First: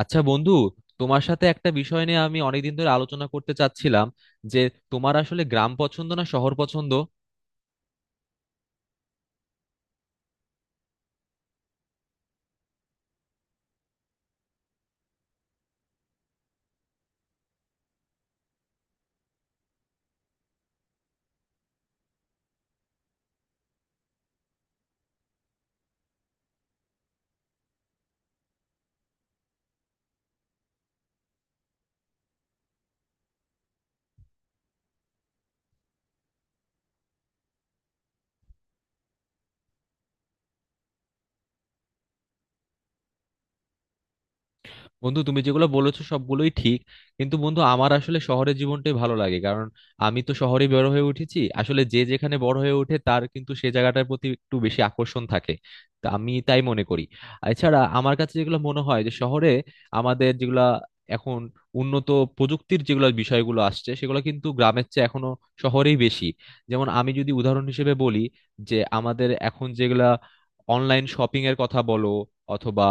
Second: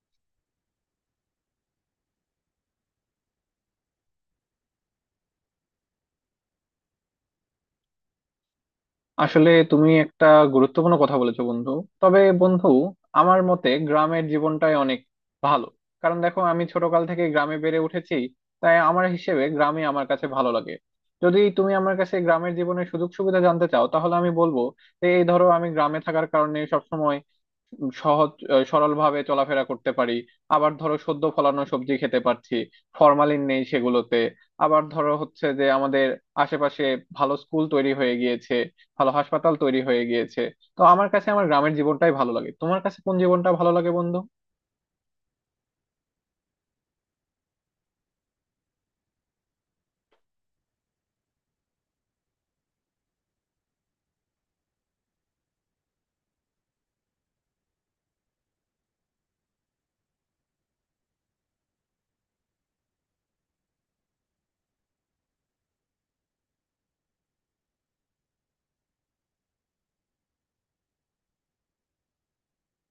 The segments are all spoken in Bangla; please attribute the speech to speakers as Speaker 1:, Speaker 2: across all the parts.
Speaker 1: আচ্ছা বন্ধু, তোমার সাথে একটা বিষয় নিয়ে আমি অনেকদিন ধরে আলোচনা করতে চাচ্ছিলাম যে তোমার আসলে গ্রাম পছন্দ না শহর পছন্দ।
Speaker 2: আসলে তুমি একটা গুরুত্বপূর্ণ কথা বলেছো বন্ধু। তবে বন্ধু, আমার মতে গ্রামের জীবনটাই অনেক ভালো। কারণ দেখো, আমি ছোটকাল থেকে গ্রামে বেড়ে উঠেছি, তাই আমার হিসেবে গ্রামে আমার কাছে ভালো লাগে। যদি তুমি আমার কাছে গ্রামের জীবনের সুযোগ সুবিধা জানতে চাও তাহলে আমি বলবো যে, এই ধরো, আমি গ্রামে থাকার কারণে সবসময় সহজ সরল ভাবে চলাফেরা করতে পারি। আবার ধরো, সদ্য ফলানো সবজি খেতে পারছি, ফরমালিন নেই সেগুলোতে। আবার ধরো হচ্ছে যে আমাদের আশেপাশে ভালো স্কুল তৈরি হয়ে গিয়েছে, ভালো হাসপাতাল তৈরি হয়ে গিয়েছে। তো আমার কাছে আমার গ্রামের জীবনটাই ভালো লাগে। তোমার কাছে কোন জীবনটা ভালো লাগে বন্ধু?
Speaker 1: বন্ধু, তুমি যেগুলো বলেছো সবগুলোই ঠিক, কিন্তু বন্ধু আমার আসলে শহরের জীবনটাই ভালো লাগে। কারণ আমি তো শহরে বড় হয়ে উঠেছি, আসলে যে যেখানে বড় হয়ে ওঠে তার কিন্তু সে জায়গাটার প্রতি একটু বেশি আকর্ষণ থাকে, তা আমি তাই মনে করি। এছাড়া আমার কাছে যেগুলো মনে হয় যে শহরে আমাদের যেগুলা এখন উন্নত প্রযুক্তির যেগুলো বিষয়গুলো আসছে সেগুলো কিন্তু গ্রামের চেয়ে এখনো শহরেই বেশি। যেমন আমি যদি উদাহরণ হিসেবে বলি যে আমাদের এখন যেগুলা অনলাইন শপিং এর কথা বলো অথবা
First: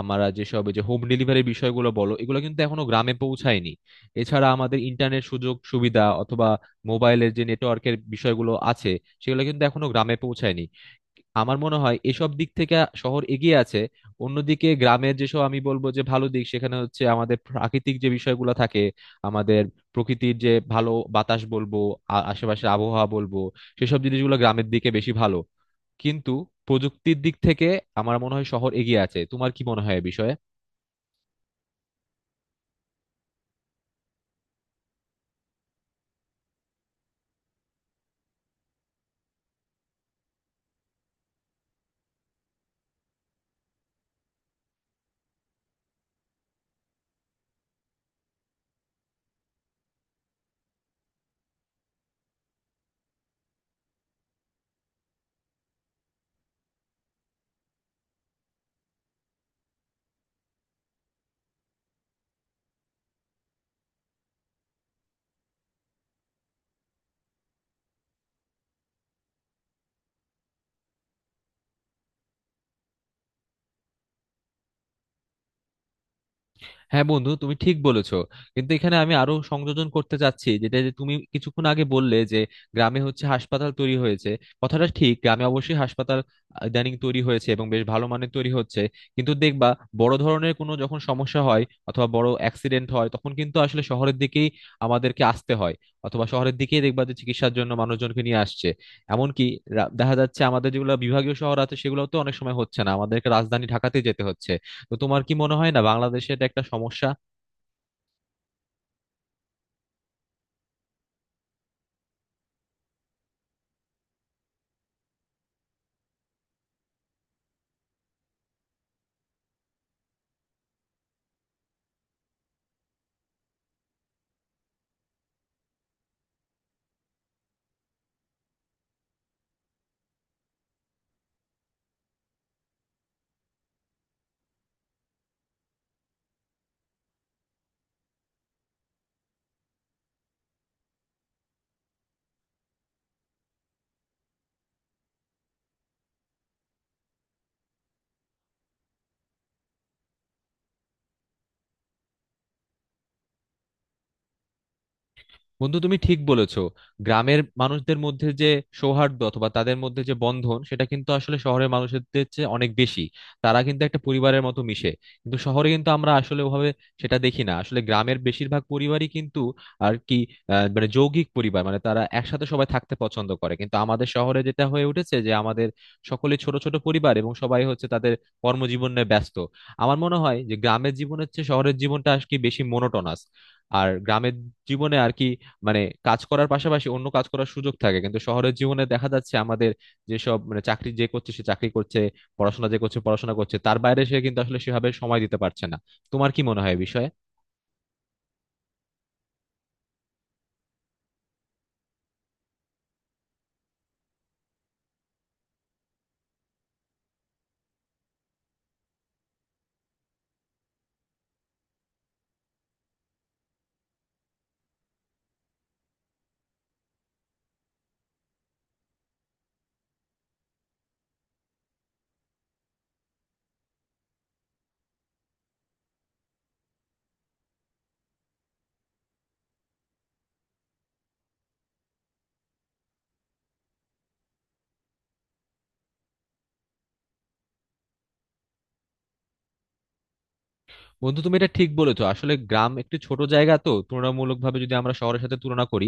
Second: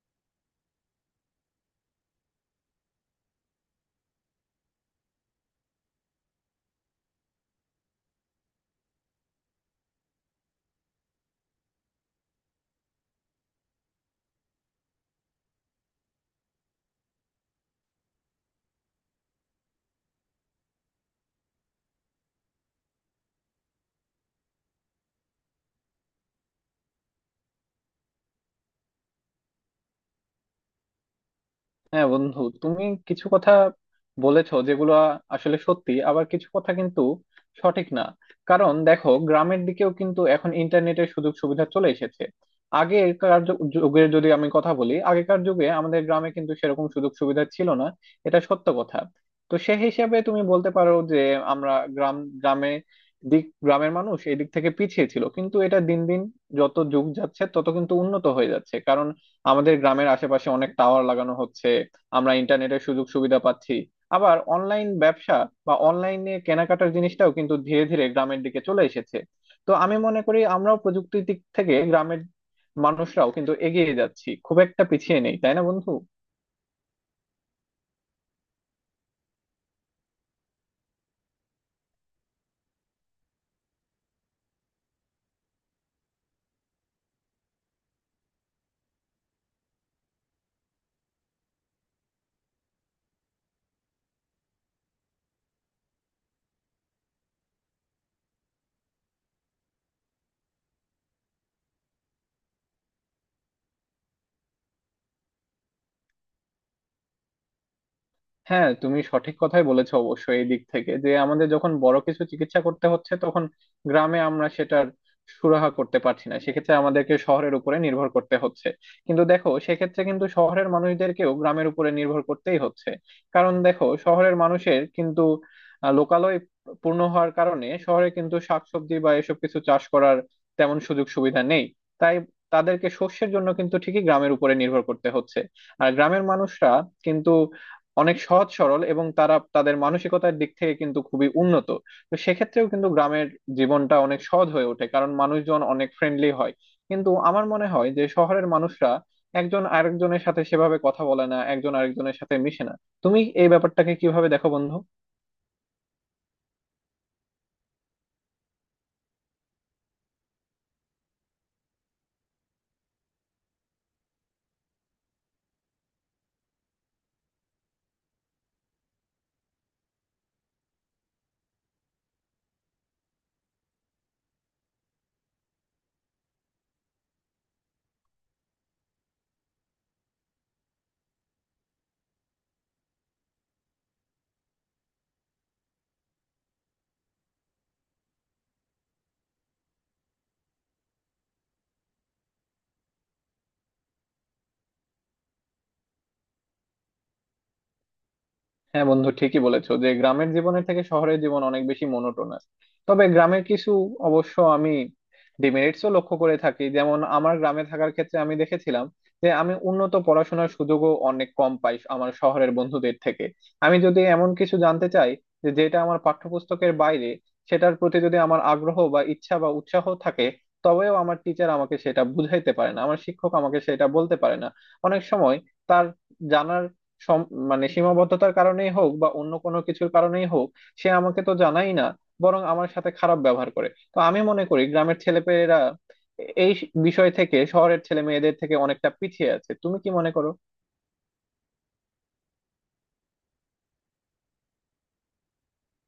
Speaker 1: আমরা যেসব এই যে হোম ডেলিভারির বিষয়গুলো বলো, এগুলো কিন্তু এখনো গ্রামে পৌঁছায়নি। এছাড়া আমাদের ইন্টারনেট সুযোগ সুবিধা অথবা মোবাইলের যে নেটওয়ার্কের বিষয়গুলো আছে সেগুলো কিন্তু এখনো গ্রামে পৌঁছায়নি। আমার মনে হয় এসব দিক থেকে শহর এগিয়ে আছে। অন্যদিকে গ্রামের যেসব আমি বলবো যে ভালো দিক সেখানে হচ্ছে আমাদের প্রাকৃতিক যে বিষয়গুলো থাকে, আমাদের প্রকৃতির যে ভালো বাতাস বলবো, আশেপাশের আবহাওয়া বলবো, সেসব জিনিসগুলো গ্রামের দিকে বেশি ভালো। কিন্তু প্রযুক্তির দিক থেকে আমার মনে হয় শহর এগিয়ে আছে। তোমার কি মনে হয় এ বিষয়ে?
Speaker 2: হ্যাঁ বন্ধু, তুমি কিছু কথা বলেছো যেগুলো আসলে সত্যি, আবার কিছু কথা কিন্তু সঠিক না। কারণ দেখো, গ্রামের দিকেও কিন্তু এখন ইন্টারনেটের সুযোগ সুবিধা চলে এসেছে। আগেকার যুগের যদি আমি কথা বলি, আগেকার যুগে আমাদের গ্রামে কিন্তু সেরকম সুযোগ সুবিধা ছিল না, এটা সত্য কথা। তো সে হিসাবে তুমি বলতে পারো যে, আমরা গ্রামে দিক, গ্রামের মানুষ এই দিক থেকে পিছিয়ে ছিল, কিন্তু এটা দিন দিন, যত যুগ যাচ্ছে তত কিন্তু উন্নত হয়ে যাচ্ছে। কারণ আমাদের গ্রামের আশেপাশে অনেক টাওয়ার লাগানো হচ্ছে, আমরা ইন্টারনেটের সুযোগ সুবিধা পাচ্ছি। আবার অনলাইন ব্যবসা বা অনলাইনে কেনাকাটার জিনিসটাও কিন্তু ধীরে ধীরে গ্রামের দিকে চলে এসেছে। তো আমি মনে করি আমরাও প্রযুক্তির দিক থেকে গ্রামের মানুষরাও কিন্তু এগিয়ে যাচ্ছি, খুব একটা পিছিয়ে নেই, তাই না বন্ধু?
Speaker 1: হ্যাঁ বন্ধু, তুমি ঠিক বলেছো। কিন্তু এখানে আমি আরো সংযোজন করতে চাচ্ছি, যেটা যে তুমি কিছুক্ষণ আগে বললে যে গ্রামে হচ্ছে হাসপাতাল তৈরি হয়েছে। কথাটা ঠিক, গ্রামে অবশ্যই হাসপাতাল ইদানিং তৈরি হয়েছে এবং বেশ ভালো মানের তৈরি হচ্ছে। কিন্তু দেখবা বড় ধরনের কোনো যখন সমস্যা হয় অথবা বড় অ্যাক্সিডেন্ট হয়, তখন কিন্তু আসলে শহরের দিকেই আমাদেরকে আসতে হয়, অথবা শহরের দিকেই দেখবা যে চিকিৎসার জন্য মানুষজনকে নিয়ে আসছে। এমনকি দেখা যাচ্ছে আমাদের যেগুলো বিভাগীয় শহর আছে সেগুলোতেও অনেক সময় হচ্ছে না, আমাদেরকে রাজধানী ঢাকাতে যেতে হচ্ছে। তো তোমার কি মনে হয় না বাংলাদেশে এটা একটা সমস্যা?
Speaker 2: হ্যাঁ, তুমি সঠিক কথাই বলেছো। অবশ্যই এই দিক থেকে যে আমাদের যখন বড় কিছু চিকিৎসা করতে হচ্ছে, তখন গ্রামে আমরা সেটার সুরাহা করতে পারছি না, সেক্ষেত্রে আমাদেরকে শহরের উপরে নির্ভর করতে হচ্ছে। কিন্তু দেখো, সেক্ষেত্রে কিন্তু শহরের মানুষদেরকেও গ্রামের উপরে নির্ভর করতেই হচ্ছে। কারণ দেখো, শহরের মানুষের কিন্তু লোকালয় পূর্ণ হওয়ার কারণে শহরে কিন্তু শাকসবজি বা এসব কিছু চাষ করার তেমন সুযোগ সুবিধা নেই। তাই তাদেরকে শস্যের জন্য কিন্তু ঠিকই গ্রামের উপরে নির্ভর করতে হচ্ছে। আর গ্রামের মানুষরা কিন্তু অনেক সহজ সরল, এবং তারা তাদের মানসিকতার দিক থেকে কিন্তু খুবই উন্নত। তো সেক্ষেত্রেও কিন্তু গ্রামের জীবনটা অনেক সহজ হয়ে ওঠে, কারণ মানুষজন অনেক ফ্রেন্ডলি হয়। কিন্তু আমার মনে হয় যে শহরের মানুষরা একজন আরেকজনের সাথে সেভাবে কথা বলে না, একজন আরেকজনের সাথে মিশে না। তুমি এই ব্যাপারটাকে কিভাবে দেখো বন্ধু?
Speaker 1: বন্ধু, তুমি ঠিক বলেছো। গ্রামের মানুষদের মধ্যে যে সৌহার্দ্য অথবা তাদের মধ্যে যে বন্ধন সেটা কিন্তু আসলে শহরের মানুষদের চেয়ে অনেক বেশি। তারা কিন্তু একটা পরিবারের মতো মিশে, কিন্তু শহরে কিন্তু আমরা আসলে ওভাবে সেটা দেখি না। আসলে গ্রামের বেশিরভাগ পরিবারই কিন্তু আর কি মানে যৌগিক পরিবার, মানে তারা একসাথে সবাই থাকতে পছন্দ করে। কিন্তু আমাদের শহরে যেটা হয়ে উঠেছে যে আমাদের সকলে ছোট ছোট পরিবার এবং সবাই হচ্ছে তাদের কর্মজীবনে ব্যস্ত। আমার মনে হয় যে গ্রামের জীবনের চেয়ে শহরের জীবনটা আর কি বেশি মোনোটোনাস। আর গ্রামের জীবনে আর কি মানে কাজ করার পাশাপাশি অন্য কাজ করার সুযোগ থাকে, কিন্তু শহরের জীবনে দেখা যাচ্ছে আমাদের যেসব মানে চাকরি যে করছে সে চাকরি করছে, পড়াশোনা যে করছে পড়াশোনা করছে, তার বাইরে সে কিন্তু আসলে সেভাবে সময় দিতে পারছে না। তোমার কি মনে হয় এ বিষয়ে?
Speaker 2: হ্যাঁ বন্ধু, ঠিকই বলেছো যে গ্রামের জীবনের থেকে শহরের জীবন অনেক বেশি মোনোটোনাস। তবে গ্রামের কিছু অবশ্য আমি ডিমেরিটসও লক্ষ্য করে থাকি। যেমন আমার গ্রামে থাকার ক্ষেত্রে আমি দেখেছিলাম যে আমি উন্নত পড়াশোনার সুযোগও অনেক কম পাই আমার শহরের বন্ধুদের থেকে। আমি যদি এমন কিছু জানতে চাই যে, যেটা আমার পাঠ্যপুস্তকের বাইরে, সেটার প্রতি যদি আমার আগ্রহ বা ইচ্ছা বা উৎসাহ থাকে, তবেও আমার টিচার আমাকে সেটা বুঝাইতে পারে না, আমার শিক্ষক আমাকে সেটা বলতে পারে না। অনেক সময় তার জানার মানে সীমাবদ্ধতার কারণেই হোক বা অন্য কোনো কিছুর কারণেই হোক, সে আমাকে তো জানাই না, বরং আমার সাথে খারাপ ব্যবহার করে। তো আমি মনে করি গ্রামের ছেলেপেলেরা এই বিষয় থেকে শহরের ছেলে মেয়েদের থেকে অনেকটা পিছিয়ে আছে। তুমি কি মনে করো?
Speaker 1: বন্ধু, তুমি এটা ঠিক বলেছো। আসলে গ্রাম একটু ছোট জায়গা, তো তুলনামূলকভাবে যদি আমরা শহরের সাথে তুলনা করি,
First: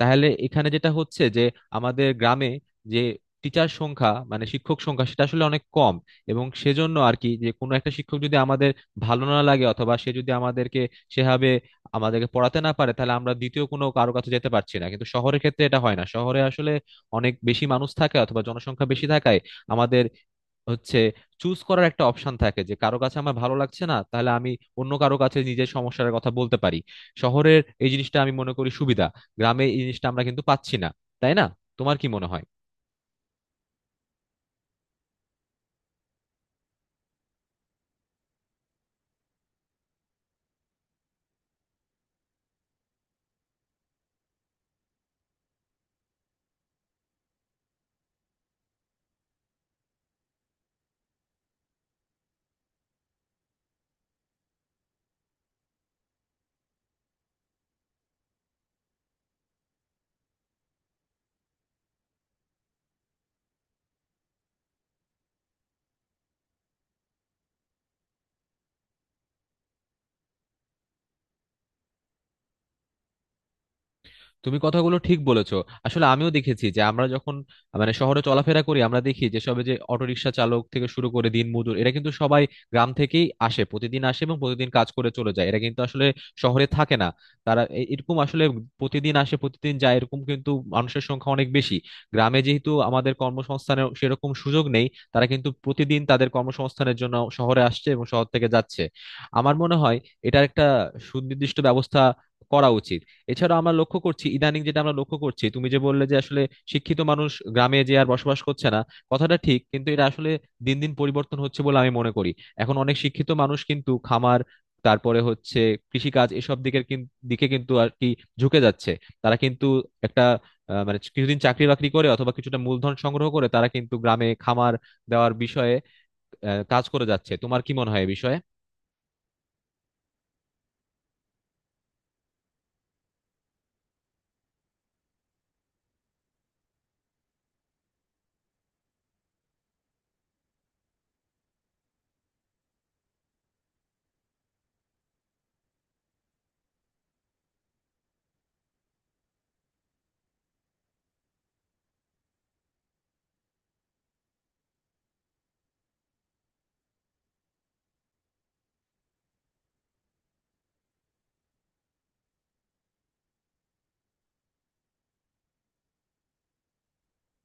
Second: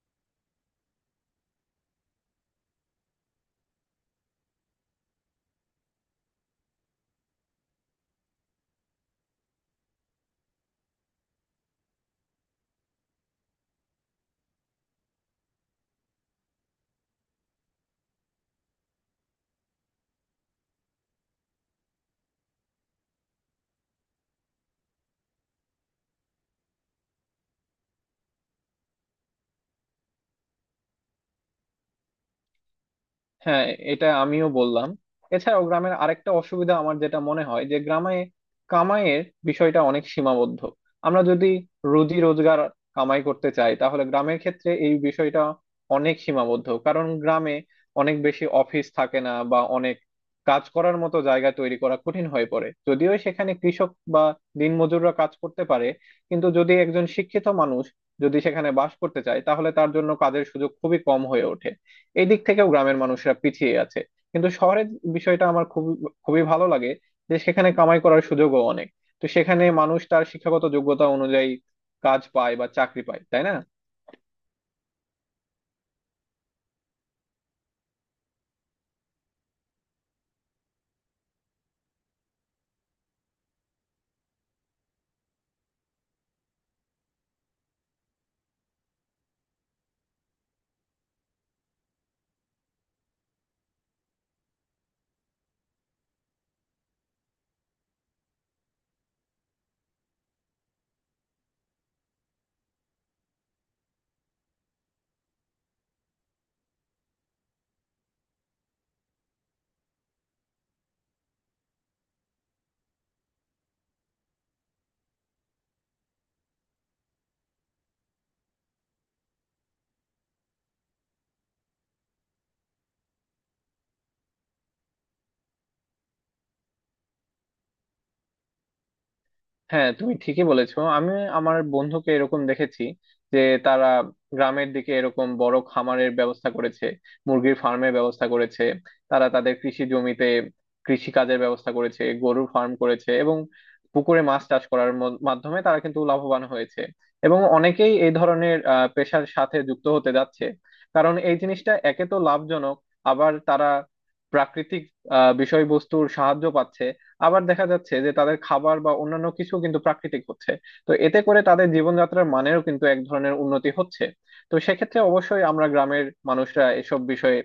Speaker 1: তাহলে এখানে যেটা হচ্ছে যে আমাদের গ্রামে যে টিচার সংখ্যা মানে শিক্ষক সংখ্যা সেটা আসলে অনেক কম। এবং সেজন্য আর কি যে কোনো একটা শিক্ষক যদি আমাদের ভালো না লাগে অথবা সে যদি আমাদেরকে সেভাবে আমাদেরকে পড়াতে না পারে, তাহলে আমরা দ্বিতীয় কোনো কারো কাছে যেতে পারছি না। কিন্তু শহরের ক্ষেত্রে এটা হয় না, শহরে আসলে অনেক বেশি মানুষ থাকে অথবা জনসংখ্যা বেশি থাকায় আমাদের হচ্ছে চুজ করার একটা অপশন থাকে, যে কারো কাছে আমার ভালো লাগছে না তাহলে আমি অন্য কারো কাছে নিজের সমস্যার কথা বলতে পারি। শহরের এই জিনিসটা আমি মনে করি সুবিধা, গ্রামে এই জিনিসটা আমরা কিন্তু পাচ্ছি না, তাই না? তোমার কি মনে হয়?
Speaker 2: হ্যাঁ, এটা আমিও বললাম। এছাড়াও গ্রামের আরেকটা অসুবিধা আমার যেটা মনে হয় যে গ্রামে কামাইয়ের বিষয়টা অনেক সীমাবদ্ধ। আমরা যদি রুজি রোজগার কামাই করতে চাই তাহলে গ্রামের ক্ষেত্রে এই বিষয়টা অনেক সীমাবদ্ধ, কারণ গ্রামে অনেক বেশি অফিস থাকে না বা অনেক কাজ করার মতো জায়গা তৈরি করা কঠিন হয়ে পড়ে। যদিও সেখানে কৃষক বা দিনমজুররা কাজ করতে পারে, কিন্তু যদি একজন শিক্ষিত মানুষ যদি সেখানে বাস করতে চায় তাহলে তার জন্য কাজের সুযোগ খুবই কম হয়ে ওঠে। এই দিক থেকেও গ্রামের মানুষরা পিছিয়ে আছে। কিন্তু শহরের বিষয়টা আমার খুবই খুবই ভালো লাগে যে সেখানে কামাই করার সুযোগও অনেক। তো সেখানে মানুষ তার শিক্ষাগত যোগ্যতা অনুযায়ী কাজ পায় বা চাকরি পায়, তাই না?
Speaker 1: তুমি কথাগুলো ঠিক বলেছো। আসলে আমিও দেখেছি যে আমরা যখন মানে শহরে চলাফেরা করি আমরা দেখি যে সবে যে অটোরিকশা চালক থেকে শুরু করে দিনমজুর এরা কিন্তু সবাই গ্রাম থেকেই আসে, প্রতিদিন আসে এবং প্রতিদিন কাজ করে চলে যায়। এরা কিন্তু আসলে শহরে থাকে না। তারা এরকম আসলে প্রতিদিন আসে প্রতিদিন যায়, এরকম কিন্তু মানুষের সংখ্যা অনেক বেশি। গ্রামে যেহেতু আমাদের কর্মসংস্থানের সেরকম সুযোগ নেই, তারা কিন্তু প্রতিদিন তাদের কর্মসংস্থানের জন্য শহরে আসছে এবং শহর থেকে যাচ্ছে। আমার মনে হয় এটার একটা সুনির্দিষ্ট ব্যবস্থা করা উচিত। এছাড়া আমরা লক্ষ্য করছি ইদানিং, যেটা আমরা লক্ষ্য করছি তুমি যে বললে যে আসলে শিক্ষিত মানুষ গ্রামে যে আর বসবাস করছে না, কথাটা ঠিক। কিন্তু এটা আসলে দিন দিন পরিবর্তন হচ্ছে বলে আমি মনে করি। এখন অনেক শিক্ষিত মানুষ কিন্তু খামার, তারপরে হচ্ছে কৃষিকাজ, এসব দিকের দিকে কিন্তু আর কি ঝুঁকে যাচ্ছে। তারা কিন্তু একটা মানে কিছুদিন চাকরি বাকরি করে অথবা কিছুটা মূলধন সংগ্রহ করে তারা কিন্তু গ্রামে খামার দেওয়ার বিষয়ে কাজ করে যাচ্ছে। তোমার কি মনে হয় এ বিষয়ে?
Speaker 2: হ্যাঁ, তুমি ঠিকই বলেছো। আমি আমার বন্ধুকে এরকম দেখেছি যে তারা গ্রামের দিকে এরকম বড় খামারের ব্যবস্থা করেছে, মুরগির ফার্মের ব্যবস্থা করেছে, তারা তাদের কৃষি জমিতে কৃষি কাজের ব্যবস্থা করেছে, গরুর ফার্ম করেছে, এবং পুকুরে মাছ চাষ করার মাধ্যমে তারা কিন্তু লাভবান হয়েছে। এবং অনেকেই এই ধরনের পেশার সাথে যুক্ত হতে যাচ্ছে। কারণ এই জিনিসটা একে তো লাভজনক, আবার তারা প্রাকৃতিক বিষয়বস্তুর সাহায্য পাচ্ছে। আবার দেখা যাচ্ছে যে তাদের খাবার বা অন্যান্য কিছু কিন্তু প্রাকৃতিক হচ্ছে। তো এতে করে তাদের জীবনযাত্রার মানেরও কিন্তু এক ধরনের উন্নতি হচ্ছে। তো সেক্ষেত্রে অবশ্যই আমরা গ্রামের মানুষরা এসব বিষয়ে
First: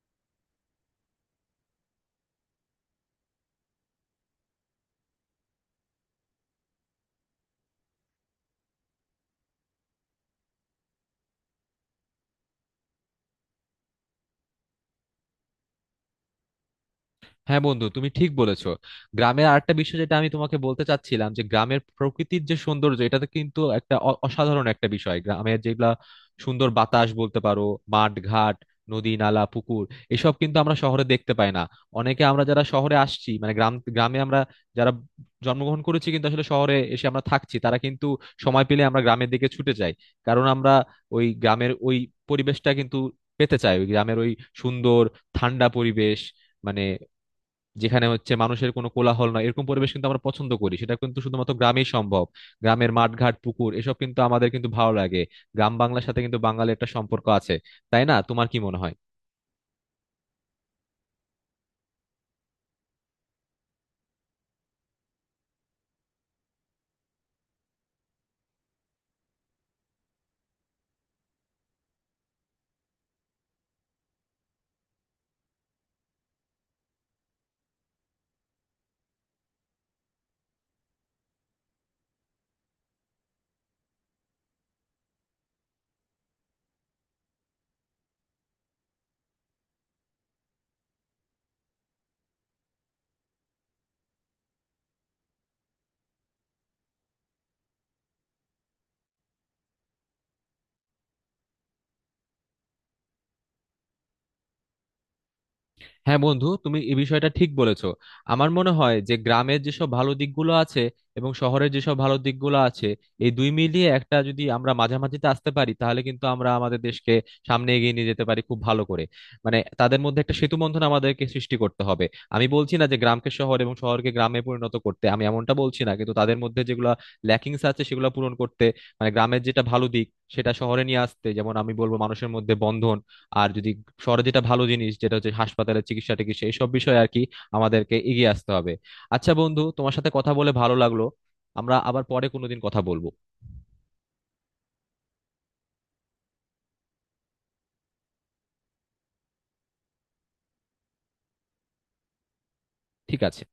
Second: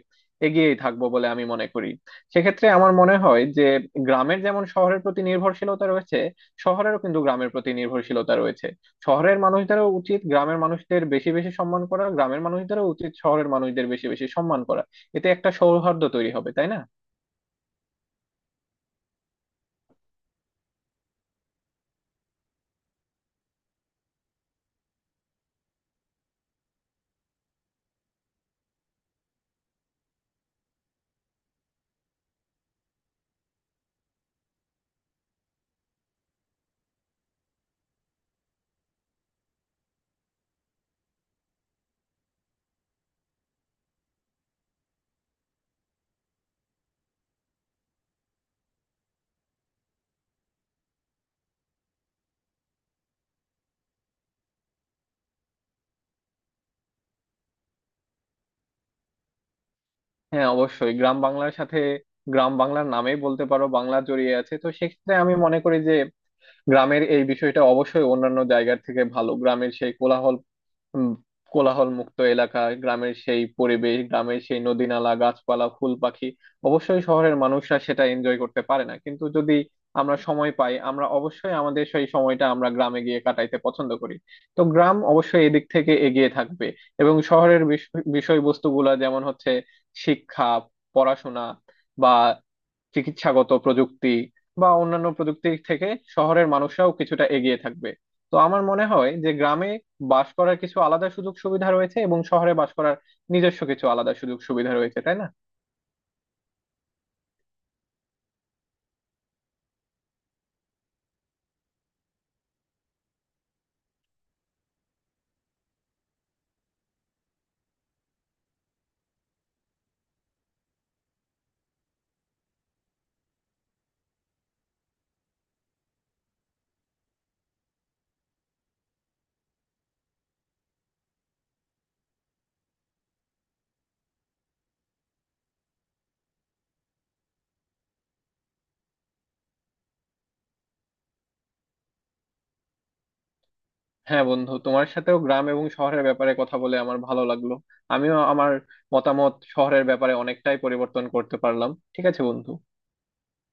Speaker 2: এগিয়েই থাকবো বলে আমি মনে করি। সেক্ষেত্রে আমার মনে হয় যে গ্রামের যেমন শহরের প্রতি নির্ভরশীলতা রয়েছে, শহরেরও কিন্তু গ্রামের প্রতি নির্ভরশীলতা রয়েছে। শহরের মানুষদেরও উচিত গ্রামের মানুষদের বেশি বেশি সম্মান করা, গ্রামের মানুষদেরও উচিত শহরের মানুষদের বেশি বেশি সম্মান করা। এতে একটা সৌহার্দ্য তৈরি হবে, তাই না?
Speaker 1: হ্যাঁ বন্ধু, তুমি ঠিক বলেছো। গ্রামের আরেকটা বিষয় যেটা আমি তোমাকে বলতে চাচ্ছিলাম যে গ্রামের প্রকৃতির যে সৌন্দর্য, এটা তো কিন্তু একটা অসাধারণ একটা বিষয়। গ্রামের যেগুলা সুন্দর বাতাস বলতে পারো, মাঠ ঘাট, নদী নালা পুকুর, এসব কিন্তু আমরা শহরে দেখতে পাই না। অনেকে আমরা যারা শহরে আসছি মানে গ্রামে আমরা যারা জন্মগ্রহণ করেছি কিন্তু আসলে শহরে এসে আমরা থাকছি, তারা কিন্তু সময় পেলে আমরা গ্রামের দিকে ছুটে যাই। কারণ আমরা ওই গ্রামের ওই পরিবেশটা কিন্তু পেতে চাই, ওই গ্রামের ওই সুন্দর ঠান্ডা পরিবেশ, মানে যেখানে হচ্ছে মানুষের কোনো কোলাহল নয়, এরকম পরিবেশ কিন্তু আমরা পছন্দ করি, সেটা কিন্তু শুধুমাত্র গ্রামেই সম্ভব। গ্রামের মাঠঘাট পুকুর এসব কিন্তু আমাদের কিন্তু ভালো লাগে। গ্রাম বাংলার সাথে কিন্তু বাঙালির একটা সম্পর্ক আছে, তাই না? তোমার কি মনে হয়?
Speaker 2: হ্যাঁ, অবশ্যই গ্রাম বাংলার সাথে, গ্রাম বাংলার নামেই বলতে পারো বাংলা জড়িয়ে আছে। তো সেক্ষেত্রে আমি মনে করি যে গ্রামের এই বিষয়টা অবশ্যই অন্যান্য জায়গার থেকে ভালো। গ্রামের সেই কোলাহল, উম, কোলাহল মুক্ত এলাকা, গ্রামের সেই পরিবেশ, গ্রামের সেই নদী নালা গাছপালা ফুল পাখি, অবশ্যই শহরের মানুষরা সেটা এনজয় করতে পারে না। কিন্তু যদি আমরা সময় পাই, আমরা অবশ্যই আমাদের সেই সময়টা আমরা গ্রামে গিয়ে কাটাইতে পছন্দ করি। তো গ্রাম অবশ্যই এদিক থেকে এগিয়ে থাকবে। এবং শহরের বিষয়বস্তুগুলা যেমন হচ্ছে শিক্ষা, পড়াশোনা, বা চিকিৎসাগত প্রযুক্তি বা অন্যান্য প্রযুক্তির থেকে শহরের মানুষরাও কিছুটা এগিয়ে থাকবে। তো আমার মনে হয় যে গ্রামে বাস করার কিছু আলাদা সুযোগ সুবিধা রয়েছে, এবং শহরে বাস করার নিজস্ব কিছু আলাদা সুযোগ সুবিধা রয়েছে, তাই না?
Speaker 1: হ্যাঁ বন্ধু, তুমি এই বিষয়টা ঠিক বলেছো। আমার মনে হয় যে গ্রামের যেসব ভালো দিকগুলো আছে এবং শহরের যেসব ভালো দিকগুলো আছে, এই দুই মিলিয়ে একটা যদি আমরা মাঝামাঝিতে আসতে পারি, তাহলে কিন্তু আমরা আমাদের দেশকে সামনে এগিয়ে নিয়ে যেতে পারি খুব ভালো করে। মানে তাদের মধ্যে একটা সেতু বন্ধন আমাদেরকে সৃষ্টি করতে হবে। আমি বলছি না যে গ্রামকে শহর এবং শহরকে গ্রামে পরিণত করতে, আমি এমনটা বলছি না। কিন্তু তাদের মধ্যে যেগুলো ল্যাকিংস আছে সেগুলো পূরণ করতে, মানে গ্রামের যেটা ভালো দিক সেটা শহরে নিয়ে আসতে, যেমন আমি বলবো মানুষের মধ্যে বন্ধন। আর যদি শহরে যেটা ভালো জিনিস, যেটা হচ্ছে হাসপাতালের চিকিৎসা টিকিৎসা এইসব বিষয়ে আর কি আমাদেরকে এগিয়ে আসতে হবে। আচ্ছা বন্ধু, তোমার সাথে কথা বলে ভালো লাগলো, আমরা আবার পরে কোনোদিন কথা বলবো।
Speaker 2: হ্যাঁ বন্ধু, তোমার সাথেও গ্রাম এবং শহরের ব্যাপারে কথা বলে আমার ভালো লাগলো। আমিও আমার মতামত শহরের ব্যাপারে অনেকটাই পরিবর্তন করতে পারলাম। ঠিক আছে বন্ধু।
Speaker 1: ঠিক আছে।